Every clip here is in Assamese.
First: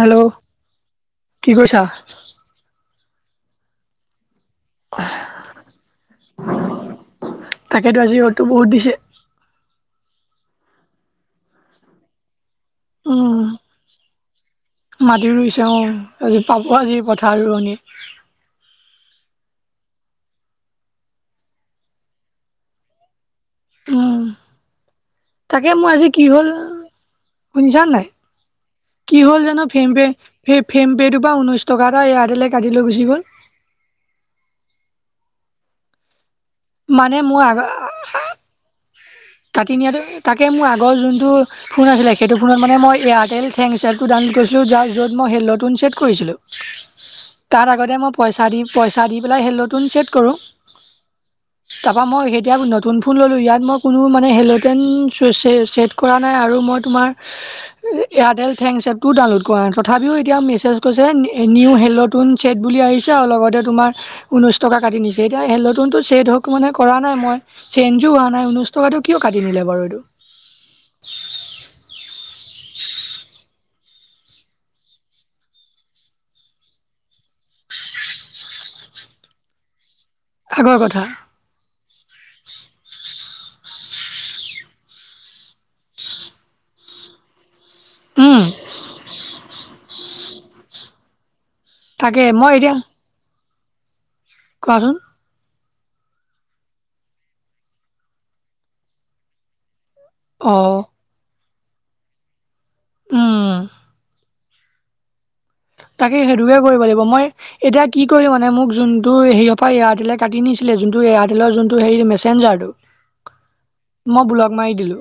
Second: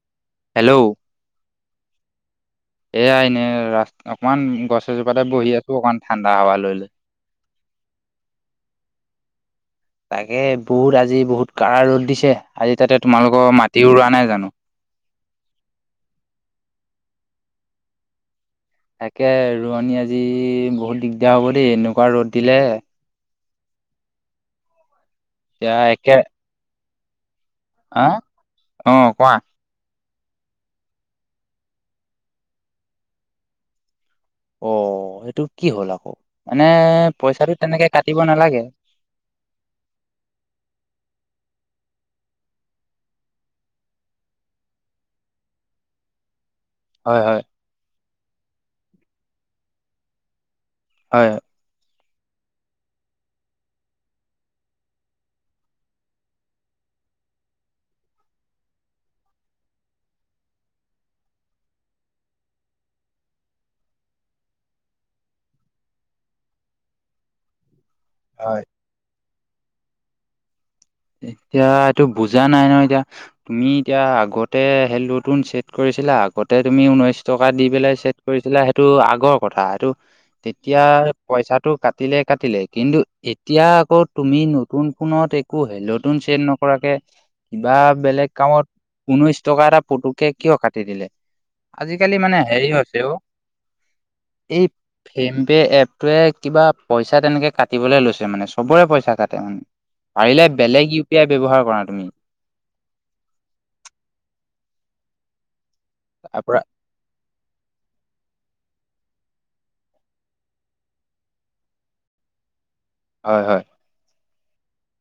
হেল্ল'! হেল্ল'! কি কৰিছা? এয়া এনে ৰাছ অকমান গছ এজোপাতে বহি আছো, অকমান ঠাণ্ডা হাৱা লৈ লৈ। তাকেতো আজি ৰ'দতো বহুত দিছে। তাকে, বহুত আজি বহুত কাৰা ৰ'দ দিছে। আজি তাতে উম, তোমালোকৰ মাটিও ৰোৱা নাই জানো? মাটি ৰুইছে অ। আজি পাব আজি পথাৰৰ ৰোৱনী। তাকে ৰোৱানী আজি বহুত দিগদাৰ হ'ব দেই, এনেকুৱা ৰ'দ দিলে। উম তাকে এতিয়া মোৰ একে আজি কি হ'ল? শুনিছানে হা নাই? অ কি কোৱা হ'ল জানা? ফেমপে, সেই ফেমপেটোৰ পৰা ঊনৈছ টকা এটা এয়াৰটেলে কাটি লৈ গুচি গ'ল। অ, সেইটো কি হ'ল আকৌ? মানে, মানে মোৰ পইচাটো আগ তেনেকে কাটিব নালাগে। কাটি নিয়াটো, তাকে মোৰ আগৰ যোনটো- ফোন আছিলে। সেইটো ফোনত মানে মই এয়াৰটেল থেংকছ এপটো ডাউনলোড কৰিছিলোঁ, যাৰ য'ত মই হেল্ল'টন ছেট কৰিছিলোঁ। [inaudible] হয়, হয়। তাত আগতে মই পইচা দি, পইচা দি পেলাই হেল্ল'টন ছেট কৰোঁ। হয়। তাৰপা মই এতিয়া নতুন ফোন ল'লো। ইয়াত মই কোনো মানে হেল্ল'টন ছ ছে ছেট- কৰা নাই আৰু মই তোমাৰ- এয়াৰটেল থেংকছ এপটো ডাউনলোড কৰা নাই। তথাপিও এতিয়া মেছেজ গৈছে নি নিউ হেল্ল'- নতুন ছেট বুলি আহিছে আৰু লগতে তোমাৰ ঊনৈছ টকা কাটি নিছে। এতিয়া হেল্ল'টনটো ছেট হওঁক- মানে কৰা নাই মই, চেঞ্জো হোৱা নাই, হয় ঊনৈশ টকাটো কিয় কাটি নিলে বাৰু এইটো? এতিয়া এইটো বুজা নাই নহয় এতিয়া। তুমি এতিয়া আগতে হেল্ল'টন ছেট কৰিছিলা, আগতে তুমি ঊনৈছ টকা দি পেলাই ছেট- কৰিছিলা সেইটো আগৰ কথা। সেইটো আগৰ কথা তেতিয়া- পইছাটো কাটিলে কাটিলে, কিন্তু এতিয়া আকৌ তুমি নতুন ফোনত এ- কো হেল্ল'টন ছেট নকৰাকে কিবা বেলেগ উম কামত- ঊনৈশ টকা এটা পুটুককে কিয় কাটি দিলে? আজিকালি তাকে মানে মই হেৰি এতিয়া হৈছে অ এই- কোৱাচোন ফেমপে এপটোৱে কিবা পইচা তেনেকে কাটিবলৈ লৈছে মানে, চবৰে পইছা কাটে অ। পাৰিলে অ বেলেগ ইউ পি আই ব্যৱহাৰ কৰা তুমি। উম তাকে তাৰ পৰা সেইটোকে কৰিব লাগিব মই এতিয়া কি কৰিম মানে, মোক যোনটো হেৰিয়ৰ পৰা এয়াৰটেলে কাটি নিছিলে, যোনটো এয়াৰটেলৰ যোনটো হেৰি মেচেঞ্জাৰটো। [inaudible] হয়, হয়। মই ব্লক মাৰি দিলো।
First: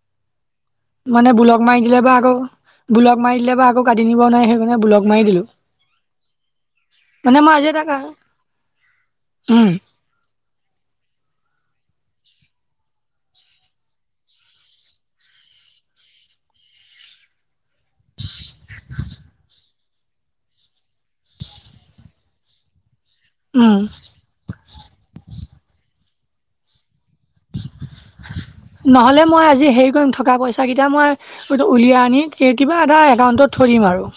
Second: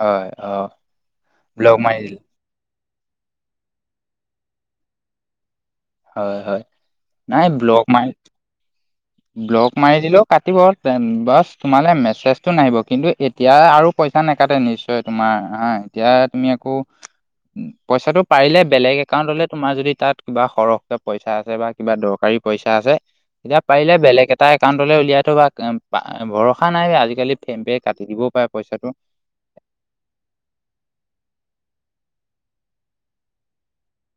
হয় অ। মানে ব্লক মাৰি দিলে বা আকৌ ব্লক মাৰি দিলে বা আকৌ কাটি নিব নোৱাৰে, সেইকাৰণে ব্লক মাৰি দিলো। হয়, হয়। মানে নাই মই আজি ব্লক এটা মাৰি উম ব্লক মাৰি দিলেও কাটিব, তেন বাচ তোমালৈ মেছেজটো নাহিব, কিন্তু এতিয়া আৰু পইচা নাকাটে নিশ্চয়। তোমাৰ হা এতিয়া তুমি আকৌ [inaudible] উম, পইছাটো পাৰিলে বেলেগ একাউণ্টলে তোমাৰ যদি তাত কিবা সৰহ কৈ পইছা আছে বা কিবা দৰকাৰী পইছা আছে, তেতিয়া উম পাৰিলে বেলেগ এ টাৰ একাউণ্টলে উলিয়াই থবা বা ভৰসা নাই অই আজিকালি ফেম পে কাটি দিবও পাৰে পইচাটো। নহ'লে মই আজি হেৰি কৰিম থকা পইচাকেইটা মই সেইটো উলিয়াই আনি কে কিবা এটা একাউণ্টত থৈ দিম আৰু।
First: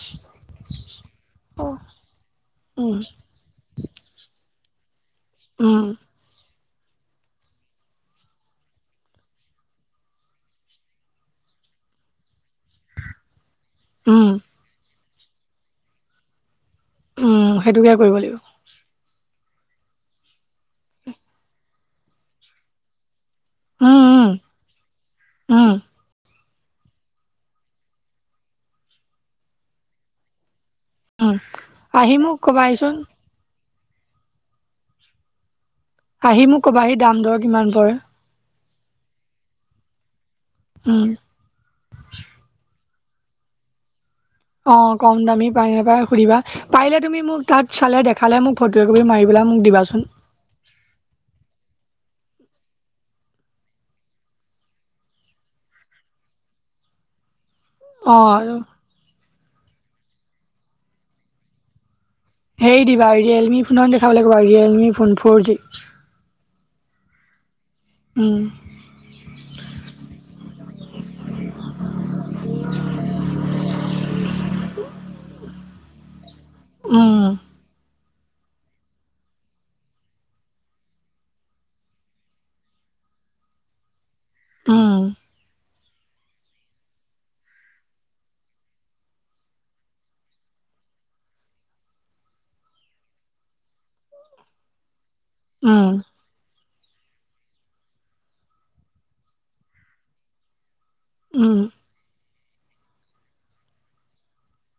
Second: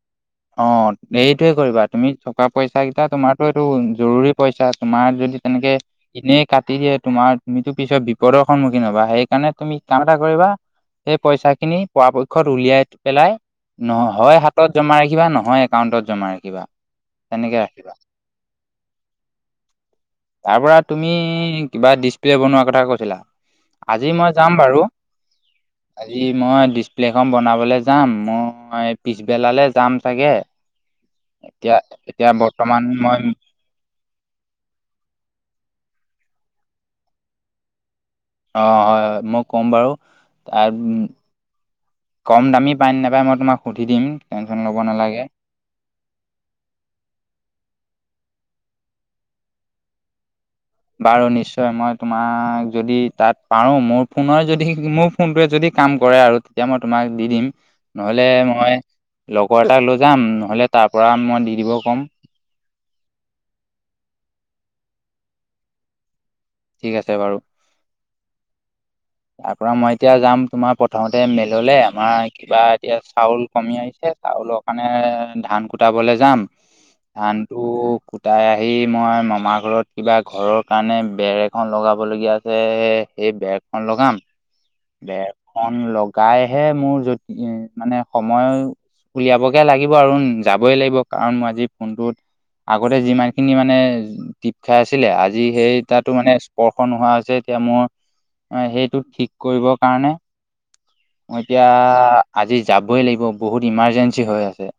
অ', এইটোৱে কৰিবা তুমি থকা উম পইচাকেইটা তোমাৰটো এইটো জৰুৰী পইচা তোমাৰ যদি এনেকে উম এনে কাটি দিয়ে তোমাৰ তুমিতো পিছত বিপদৰ সন্মুখীন হ'বা। সেইকাৰণে তুমি কাম এটা কৰিবা। সেই পইচাখিনি পৰাপক্ষত উলিয়াই পেলাই ন' উম হয় হাতত জমা ৰাখিবা নহয় একাউণ্টত জমা ৰাখিবা, উম তেনেকে সেইটোকে ৰাখিবা। কৰিব লাগিব তাৰপৰা তুমি কিবা ডিচপ্লে বনোৱাৰ কথা কৈছিলা? উম আজি উম মই যাম বাৰু উম আজি মই ডিচপ্লেখন বনাবলে যাম। মই পিছবেলালে যাম চাগে। উম এতিয়া আহি মোক এতিয়া বৰ্তমান কবাহিচোন মই আহি মোক কবাহি দাম দৰ কিমান পৰে। অ হয় হয়, মই ক'ম বাৰু। উম কম দামী পাইনে নাপায় মই তোমাক সুধি দিম। টেনশ্যন অ ল'ব কম নালাগে দামী বাহিৰৰ পৰা সুধিবা পাৰিলে তুমি মোক তাত চালে দেখালে মোক ফটো একপি মাৰি পেলাই মোক দিবাচোন। বাৰু নিশ্চয় মই তোমাক যদি তাত পাৰো মোৰ ফোনই যদি মোৰ ফোনটোয়ে যদি কাম কৰে আৰু তেতিয়া মই তোমাক দি দিম। নহ'লে অ মই লগৰ এটাক লৈ যাম নহ'লে তাৰ পৰা মই দি দিব কম। হেই দিবা ৰিয়েলমি ফোনত দেখাব লাগিব ৰিয়েলমি ফোন ফ'ৰ জি। ঠিক আছে বাৰু। উম। তাৰপৰা মই এতিয়া যাম তোমাৰ প্ৰথমতে মেললে আমাৰ কিবা এতিয়া চাউল কমি আহিছে। আৰু ল কাণে ধান কুটাবলে যাম। উম। ধানটো কুটাই আহি মই মামাৰ ঘৰত কিবা ঘৰৰ কাৰণে বেৰ এখন লগাবলগীয়া আছে সেই বেৰখন লগাম। উম বেৰখন উম লগাইহে মোৰ যদি মানে সময় উলিয়াবগে লাগিব আৰু উম, যাবই লাগিব কাৰণ মই আজি ফোনটোত আগতে যিমান খিনি মানে টিপ খাই আছিলে, আজি সেই উম তাতো মানে স্পৰ্শ নোহোৱা হৈছে। এতিয়া মোৰ সেইটো ঠিক কৰিব কাৰণে মই উম এতিয়া আজি যাবই লাগিব, বহুত ইমাৰ্জেঞ্চি হৈ আছে।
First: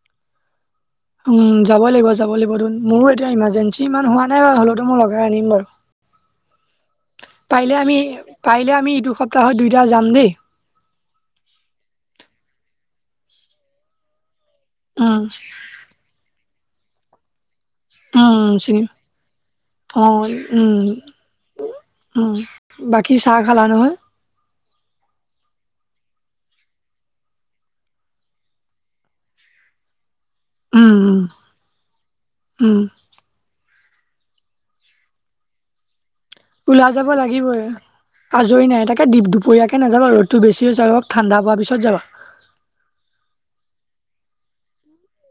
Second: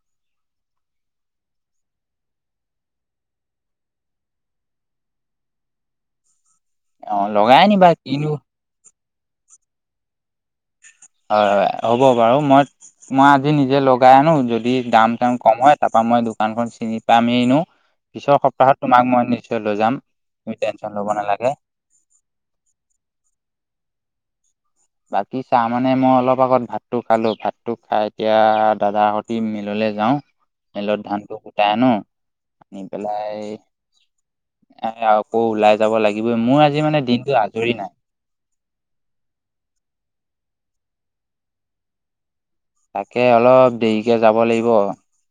উম, যাব লাগিব যাব লাগি [unintelligible] মোৰো এতিয়া ইমাৰ্জেঞ্চি ইমান হোৱা নাই বাও, হ'লেওতো মই লগাই আনিম বাৰু। অ লগাই পাৰিলে আনিবা আমি কিনো পাৰিলে আমি ইটো সপ্তাহত দুইটা যাম দেই। হয়, হয় হ'ব বাৰু। মই মই আজি নিজে লগাই আনো যদি দাম উম তাম কম হয় তাৰপা মই দোকানখন চিনি পামে এনেও। পিছৰ উম সপ্তাহত চিনি তোমাক মই নিশ্চয় লৈ যাম, অঁ তুমি উম টেনচন ল'ব নালাগে। উম বাকী চাহ খালা নহয়? বাকী চাহ মানে মই অলপ আগত ভাতটো খালোঁ, ভাতটো খাই এতিয়া দাদাহত টি মিললে যাওঁ। উম মেলত উম ধানটো কোটাই আনো, উম আনি পেলাই [unintelligible] আকৌ ওলাই যাব লাগিবই, মোৰ আজি ওলাই মানে যাব দিনটো লাগিবই আজৰি নাই। আজৰি নাই তাকে দিপ-দুপৰীয়াকে নাযাবা, ৰ'দটো বেছি হৈছে অলপ ঠাণ্ডা পৰা পিছত যাবা। তাকে অলপ দেৰিকে যাব লাগিব।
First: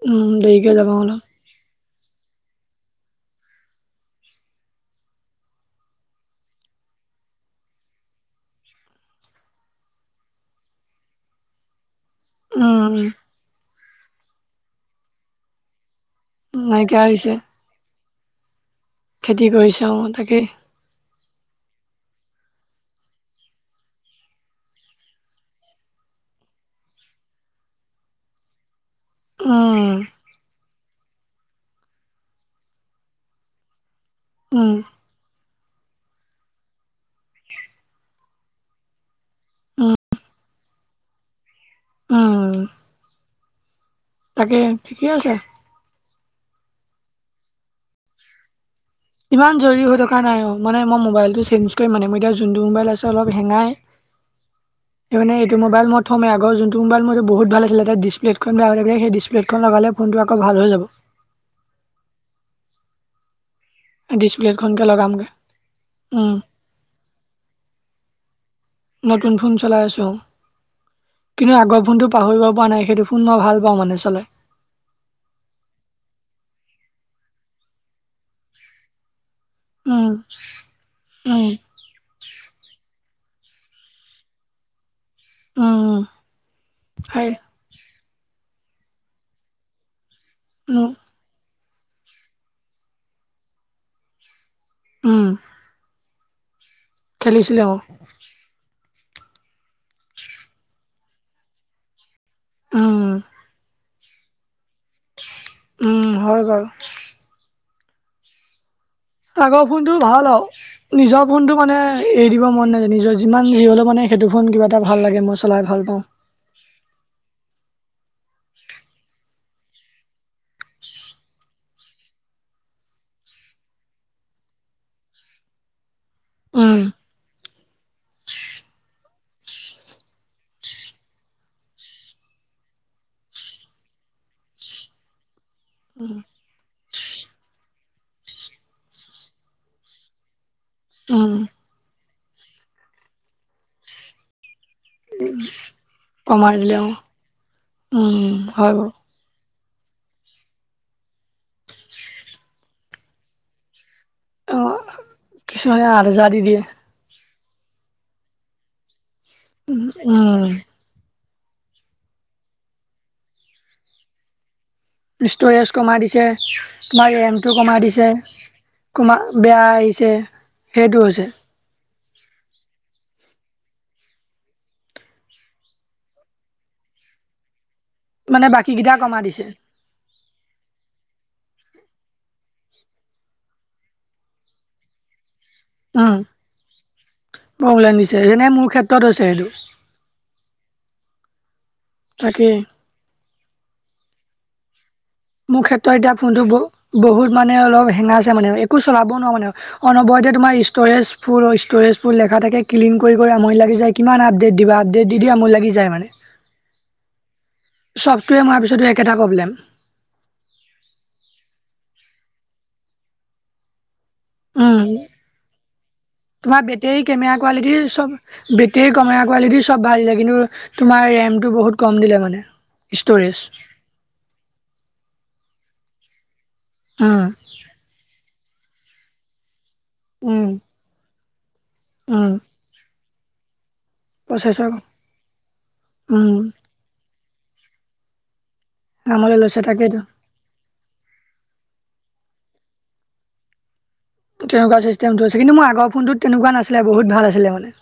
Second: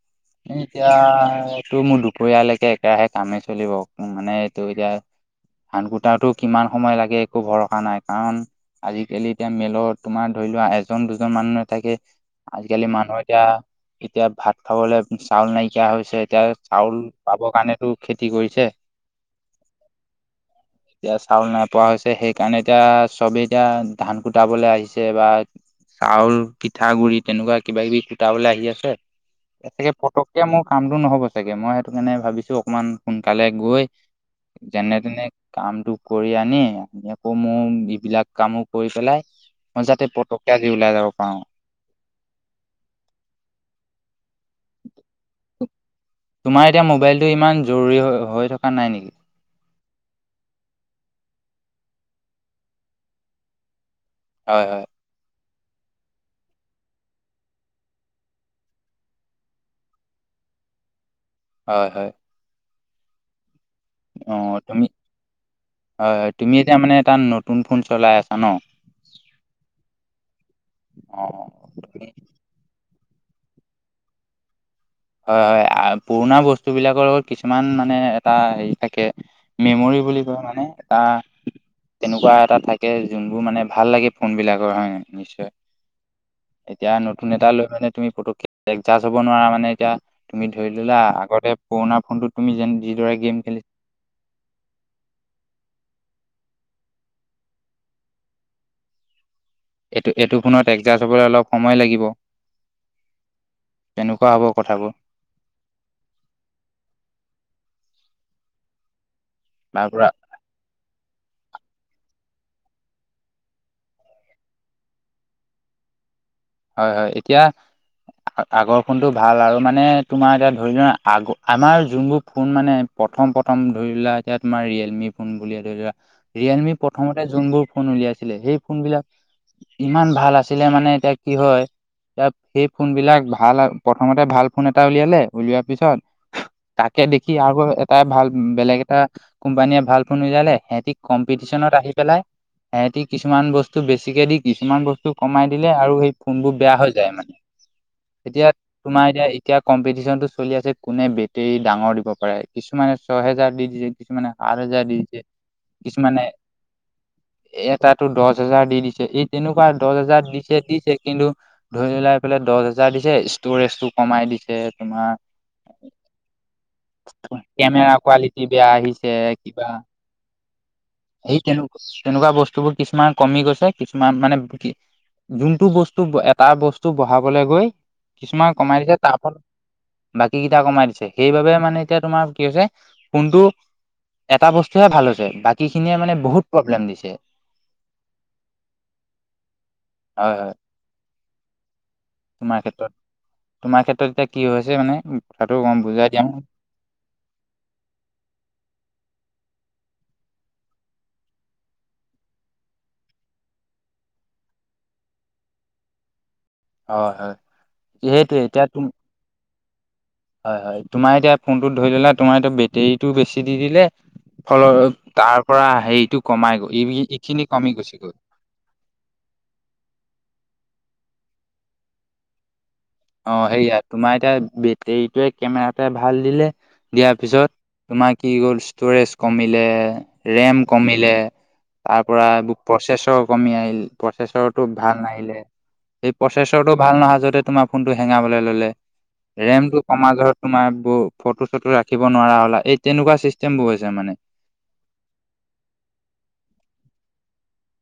উম দেৰিকে এতিয়া যাবা অলপ এইটো মোৰ দুপৰীয়ালৈকে একেৰাহে কামে চলিব, মানে এইটো এতিয়া ধান কোটাওতো কিমান সময় লাগে একো ভৰসা নাই। কাৰণ, আজিকালি এতিয়া মেলত তোমাৰ ধৰি লোৱা এজন দুজন মানুহে নাথাকে। আজিকালি উম মানুহ এতিয়া এতিয়া ভাত খাবলে চাউল নাইকিয়া হৈছে। এতিয়া চাউল নাইকিয়া হৈছে পাব কাৰণেতো খেতি কৰিছে। খেতি কৰিছে অ' তাকেই। এতিয়া চাউল নাইপোৱা হৈছে সেইকাৰণে এতিয়া চবেই এতিয়া ধান কুটাবলৈ আহিছে বা চাউল পিঠা গুৰি তেনেকুৱা কিবা-কিবি কোটাবলে আহি আছে, একে উম পটককে মই মোৰ কামটো নহ'ব চাগে মই সেইটো কাৰণে ভাবিছো অকমান সোনকালে গৈ উম যেনে তেনে কামটো কৰি আনি আ আকৌ মোৰ এইবিলাক কামো কৰি পেলাই মই উম যাতে পটককে আজি ওলাই যাব পাৰো। উম। তাকেহে ঠিকে আছে। তোমাৰ এতিয়া মোবাইলটো ইমান জৰুৰী হৈ থকা নাই নেকি? ইমান জৰুৰী হৈ থকা নাই, অ' মানে মই মোবাইলটো চেঞ্জ কৰিম মানে মোৰ এতিয়া যোনটো মোবাইল আছে অলপ হেঙাই। [inaudible] হয় হয়। সেইটো কাৰণে এইটো মোবাইল মই থম, আগৰ যোনটো মোবাইল মোৰ বহুত ভাল আছিলে তাৰ ডিছপ্লেট খন বেয়া থাকিলে সেই ডিছপ্লেটখন লগালে ফোনটো আকৌ ভাল হৈ যাব। হয় হয়। অ ডিছপ্লেট খনকে তুমি লগামগে। হয়, উম তুমি এতিয়া মানে এটা নতুন ফোন চলাই আছা ন। নতুন ফোন চলাই আছো, অ কিন্তু আগৰ ফোনটো পাহৰিব পৰা নাই সেইটো। ফোন মই ভাল পাওঁ মানে চলাই। হয় হয় পুৰণা বস্তু বিলাকৰ লগত কিছুমান মানে এটা হেৰি থাকে। মেমৰি উম বুলি কয় মানে এটা উম তেনেকুৱা এটা থাকে যোনবোৰ মানে ভাল লাগে ফোন বিলাকৰ। [unintelligible] নিশ্চয়, উম উম এতিয়া সেই নতুন এটা লৈ মানে তুমি পটককে একজাষ্ট হব নোৱাৰা মানে। এতিয়া তুমি ধৰি উম ললা আগতে পুৰণা ফোনতো তুমি যেন যিদৰে গেম খেলি উম। খেলিছিলে অহ। এইটো এইটো ফোনত এক্সজাষ্ট হবলৈ অলপ সময় লাগিব। উম। তেনেকুৱা হ'ব কথাবো। উম হয় বাও। আগৰ তাৰ ফোনটো পৰা ভাল আও। নিজৰ ফোনটো মানে এৰি দিব মন নাযায় নিজৰ যিমান হেৰি হ'লেও মানে সেইটো ফোন কিবা এটা ভাল লাগে মই চলাই ভাল পাওঁ। হয় হয় এতিয়া। আ আগৰ ফোনটো ভাল আৰু মানে তোমাৰ এতিয়া ধৰি লোৱা আগ আমাৰ যোনবোৰ ফোন মানে। প্ৰথম প্ৰথম ধৰি লোৱা এতিয়া তোমাৰ ৰিয়েলমি ফোন বুলিয়ে ধৰি লোৱা। ৰিয়েলমি উম প্ৰথমতে যোনবোৰ ফোন উলিয়াইছিলে সেই ফোনবিলাক। ইমান ভাল আছিলে মানে এতিয়া কি হয়। এ সেই ফোন বিলাক ভাল আও প্ৰথমতে ভাল ফোন এটা উলিয়ালে উলিওৱাৰ পিছত। তাকে দেখি আৰু এটাই ভাল বেলেগ এটা। কোম্পানীয়ে ভাল ফোন উলিয়ালে সিহঁতি উম কম্পিটিচনত আহি পেলাই। হেতি কিছুমান বস্তু বেছিকে দি কিছুমান বস্তু কমাই দিলে আৰু সেই। ফোনবোৰ কমাই বেয়া দিলে অ হৈ যায় মানে উম এতিয়া হয় বাৰু তোমাৰ এতিয়া। এতিয়া কম্পিটিচন টো চলি আছে কোনে বেটেৰ ডাঙৰ দিব পাৰে কিছুমানে ছয়হেজাৰ দি দিছে কিছুমানে। অ আঠহেজাৰ দি দিছে আঠ কিছুমানে। হাজাৰ দি দিয়ে এটাতো দহ হোজাৰ দি দিছে এই তেনেকুৱা দহ হোজাৰ উম দিছে দিছে। কিন্তু ধৰি লোৱা এইফালে দহ হাজাৰ দিছে ষ্টৰেজ টো কমাই দিছে। তোমাৰ ষ্টৰেজ কমাই দিছে তোমাৰ ৰেমটো কমাই কেমেৰা দিছে। কোৱালিটি বেয়া আহিছে কমা বেয়া আহিছে সেইটো হৈছে। তেনো তেনেকুৱা বস্তুবোৰ কিছুমান কমি গৈছে কিছুমান মানে কি। যোনটো বস্তু এটা বস্তু বঢ়াবলৈ গৈ মানে কিছুমান বাকী কমাই কেইটা দিছে! তাৰ ফল। বাকী কেইটা কমাই দিছে! সেইবাবে মানে এতিয়া তোমাৰ কি হৈছে! কোনটো? এটা বস্তুহে ভাল হৈছে! বা। কীখিনিয়ে মানে উম বহুত প্ৰব্লেম দিছে! প্ৰব্লেম দিছে যেনে মোৰ ক্ষেত্ৰত হৈছে সেইটো হয়' হয়! তাকেই মাৰ্কেটত মাৰ্কেট এতিয়া কি হৈছে মানে? কথাটো মোৰ গম ক্ষেত্ৰত বুজাই এতিয়া দিয়া ফোনতটো ব বহুত মানে অলপ হেঙাইছে! মানে একো চলাব নোৱাৰো মানে? অনবৰতে তোমাৰ ষ্ট'ৰেজ ফোল ষ্ট'ৰেজ ফোল দেখাই থাকে! ক্লিন কৰি কৰি আমনি লাগি যায়! কিমান আপডেট দিবা! আপডেট দি দি আমনি লাগি যায় মানে? হয় হয় সেইটোৱে চফটোৱেৰ মৰা এতিয়া তুম পিছতো একেটা প্ৰব্লেম! হয়' হয়! তোমাৰ এতিয়া ফোনটো ধৰি ললা তোমাৰ এতিয়া বেটেৰীটো বেছি দি দিলে! উম ফলত তাৰ পৰা সে‌ইটো‌ কমাই ই ই খিনি কমি গুচি গল‌। বেটেৰীৰ কেমেৰা কোৱালিটি চব ভাল দিলে! কিন্তু তোমাৰ ৰেমটো বহুত কম দিলে মানে? ষ্ট'ৰেজ অহ' সেয়া তোমাৰ এতিয়া বেটেৰীটোৱে কেমেৰাতে ভাল দিলে! দিয়াৰ উম পিছত। তোমাৰ কি হ'ল ষ্টৰেজ কমিলে উম ৰেম কমিলে! তাৰ পৰা উম ব। প্ৰচেছৰ কমি আহিল! প্ৰচেছৰটো প্ৰচেছৰ ভাল নাহিলে? সেই উম প্ৰচেছৰটো। ভাল নহয় যদি ‌তোমাৰ ফোনতো হেঙাৱ ললে নামলৈ লৈছে ৰেমটো তাকেইতো কমা। তোমাৰ ব ফটো চটো ৰাখিব নোৱাৰা হ'লা! এই তেনেকুৱা চিষ্টেম বোৰ হৈছে মানে? তেনেকুৱা চিষ্টেমটো থৈছে! কিন্তু মোৰ আগৰ ফোনটো তেনেকুৱা নাছিলে! বহু ভাল আছিলে মানে।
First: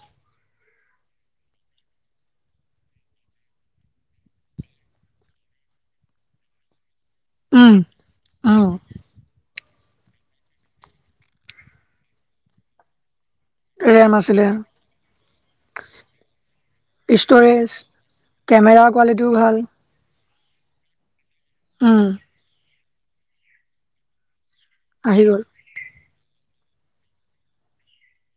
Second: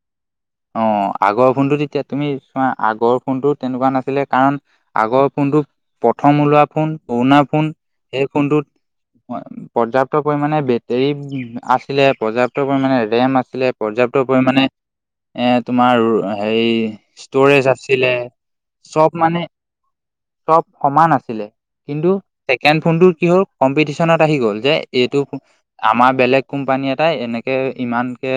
অহ', আগৰ ফোনটো তেতিয়া তুমি চোৱা? আগৰ ফোনটো তেনেকুৱা নাছিলে কাৰণ। আগৰ ফোনটো প্ৰথম ওলোৱা ফোন! পোৰণা ফোন উম সেই উম। ফোনটোত পৰ্যাপ্ত পৰিমাণে বেটেৰী আছিলে, পৰ্যাপ্ত পৰিমাণে ৰেম আছ আছিলে ৰেম পৰ্যাপ্ত আছিলে পৰিমাণে এ তোমাৰ হেৰি ষ্টৰেজ আছিলে কেমেৰা চব কোৱালিটিও মানে? ভাল চব সমান আছিলে, উম কিন্তু ছেকেণ্ড ফোনটোৰ কি হ'ল কম্পিটিচনত আহি গ'ল যে এইটো আহি গ'ল আমাৰ বেলেগ কোম্পানী এটাই এনেকে ইমানকে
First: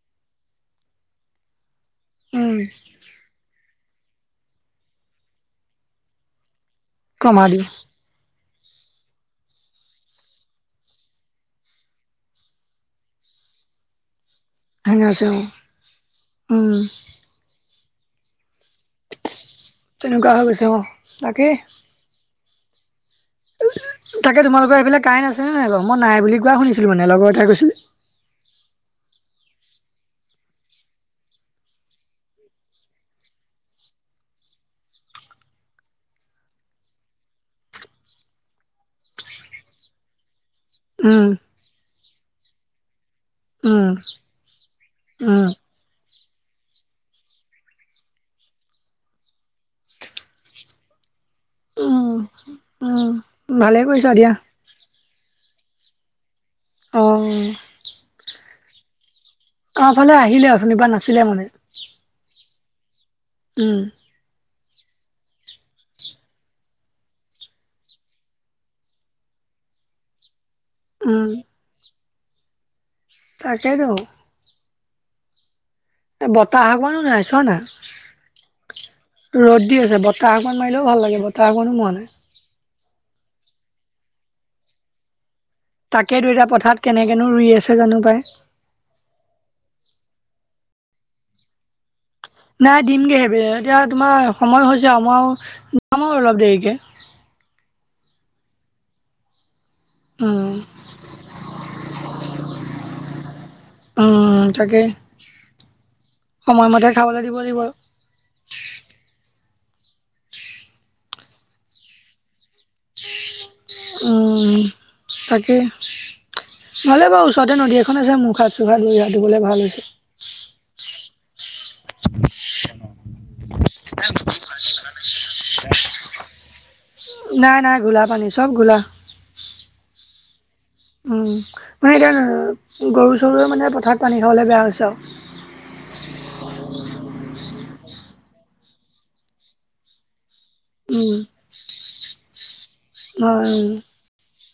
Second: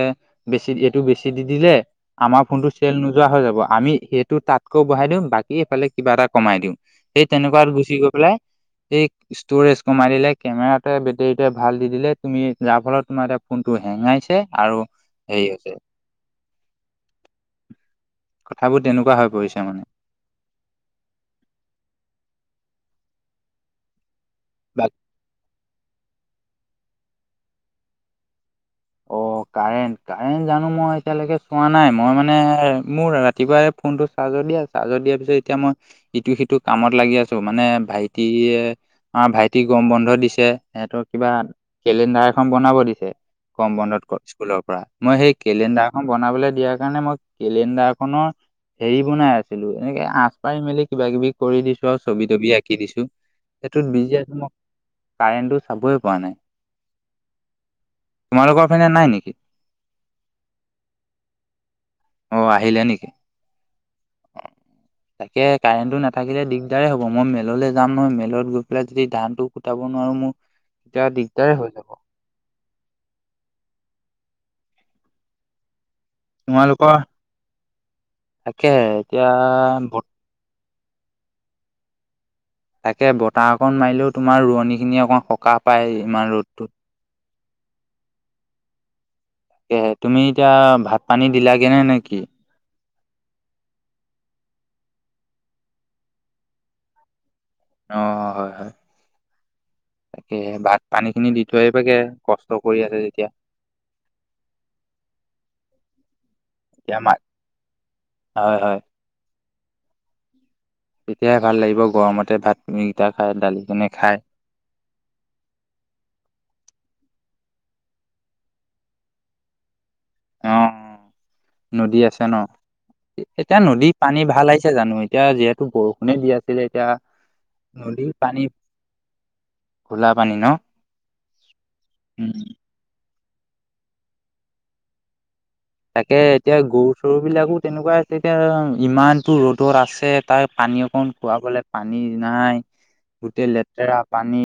বেছি এইটো বেছি দি দিলে আমাৰ ফোন টো চেল নোযোৱা হৈ যাব আমি সেইটো তাতকৈ বহাই দিওঁ বাকী সেইফালে কিবা এটা কমাই দিওঁ, সেই কমা দি তেনেকুৱাত গুচি গৈ পেলাই সেই ষ্ট'ৰেজ কমাই দিলে কেমেৰাটোৱে বেটেৰীটোৱে ভাল দি দিলে, তুমি যাৰ ফলত তোমাৰ এতিয়া ফোনটো হেঙাইছে আৰু হেঙাইছে হেৰি হৈছে অ উম কথাবোৰ তেনেকুৱা হৈ পৰিছে মান তেনেকুৱা হৈ গৈছে অ' তাকেই তাকে তোমালোকৰ সেইফালে কাৰেন্ট আছে নে নাই বাও? মই নাই বুলি কোৱা শুনিছিলোঁ মানে লগৰ এটাই কৈছিলে অ', [inaudible] কাৰেণ্ট কাৰেণ্ট জানো মই এতিয়ালৈকে চোৱা নাই মই মানে মোৰ ৰাতিপুৱাই ফোনটো চাৰ্জত দিয়া চাৰ্জত দিয়াৰ পিছত এতিয়া মই ইটো সিটো কামত লাগি আছো মানে ভাইটিয়ে আমাৰ ভাইটিক গম বন্ধ দিছে সিহতৰ উম কিবা কেলেণ্ডাৰ এখন বনাব দিছে গম উম বন্ধত ঘত স্কুলৰ পৰা মই সেই উম কেলেণ্ডাৰখন বনাবলে দিয়াৰ কাৰণে মই কেলেণ্ডাৰ খনৰ হেৰি বনাই আছিলো, এনেকে আচ পাৰি মেলি কিবা কিবি কৰি দিছো আৰু উম ছবি তবি আঁকি দিছো। উম ভালে সেইটোত কৰিছা বিজি দিয়া আছো মই কাৰেণ্টটো চাবই পৰা নাই অহ তোমালোকৰ পিনে নাই নেকি? আমাৰ ফালে আহিলে অথনি পৰা নাছিলে মানে অ', আহিলে নেকি? উম তাকে কাৰেণ্টটো নাথাকিলে দিগদাৰে হ'ব মই মিললৈ যাম নহয়, মিলত গৈ পেলাই যদি ধানটো কুটাব নোৱাৰো মোৰ এতিয়া উম দিগদাৰে হৈ যাব তাকে টো বতাহ তোমালোকৰ অকণমানো নাই চোৱা নাই, তাকে এতিয়া ৰ'দ দি ব আছে বত বতাহ অকণ মাৰিলেও ভাল লাগে বতাহ অকনো মৱা নাই তাকে বতাহ অকণ মাৰিলেও তোমাৰ ৰোৱনী খিনি অকণমান সকাহ পায় তাকে ইমান টো এতিয়া ৰ'দটোত পথাৰত নো কেনেকেনো ৰুই আছে জানো পাই তাকে তুমি এতিয়া ভাত পানী দিলাগে নে নেকি নাই দিমগেহে সেইব এতিয়া তোমাৰ সময় হৈছে আও মই আও যাম আৰু অলপ দেৰিকে অ হয় হয় উম তাকেহে ভাত পানী খিনি দি থৈ আহিবা গে কষ্ট কৰি আছে যেতিয়া উম তাকেই সময়মতে এতিয়া মাত খাবলে দিব লাগিব আৰু হয় হয় তেতিয়াহে ভাল লাগিব গৰমতে ভাত উম তাকে নহ'লে বাৰু ওচৰতে নদী এখন আছে মুখ হাত চুক হাত ভৰি হাত ধুবলে ভাল হৈছে অ নদী আছে ন এতিয়া নদীত পানী ভাল আহিছে জানো এতিয়া যিহেতু বৰষুণে দি আছিলে এতিয়া নাই নাই ঘোলা নদীৰ পানী চব ঘোলা ঘোলা পানী ন উম মানে উম এতিয়া গৰু চৰুৰে মানে পথাৰত পানী খাবলে বেয়া হৈছে আও তাকে এতিয়া গৰু চৰু বিলাকো তেনেকুৱা এতিয়া ইমানতো ৰ'দত আছে। তাৰ পানী অকণ উম খোৱা বলে পানী নাই গোটেই হয় লেতেৰা পানী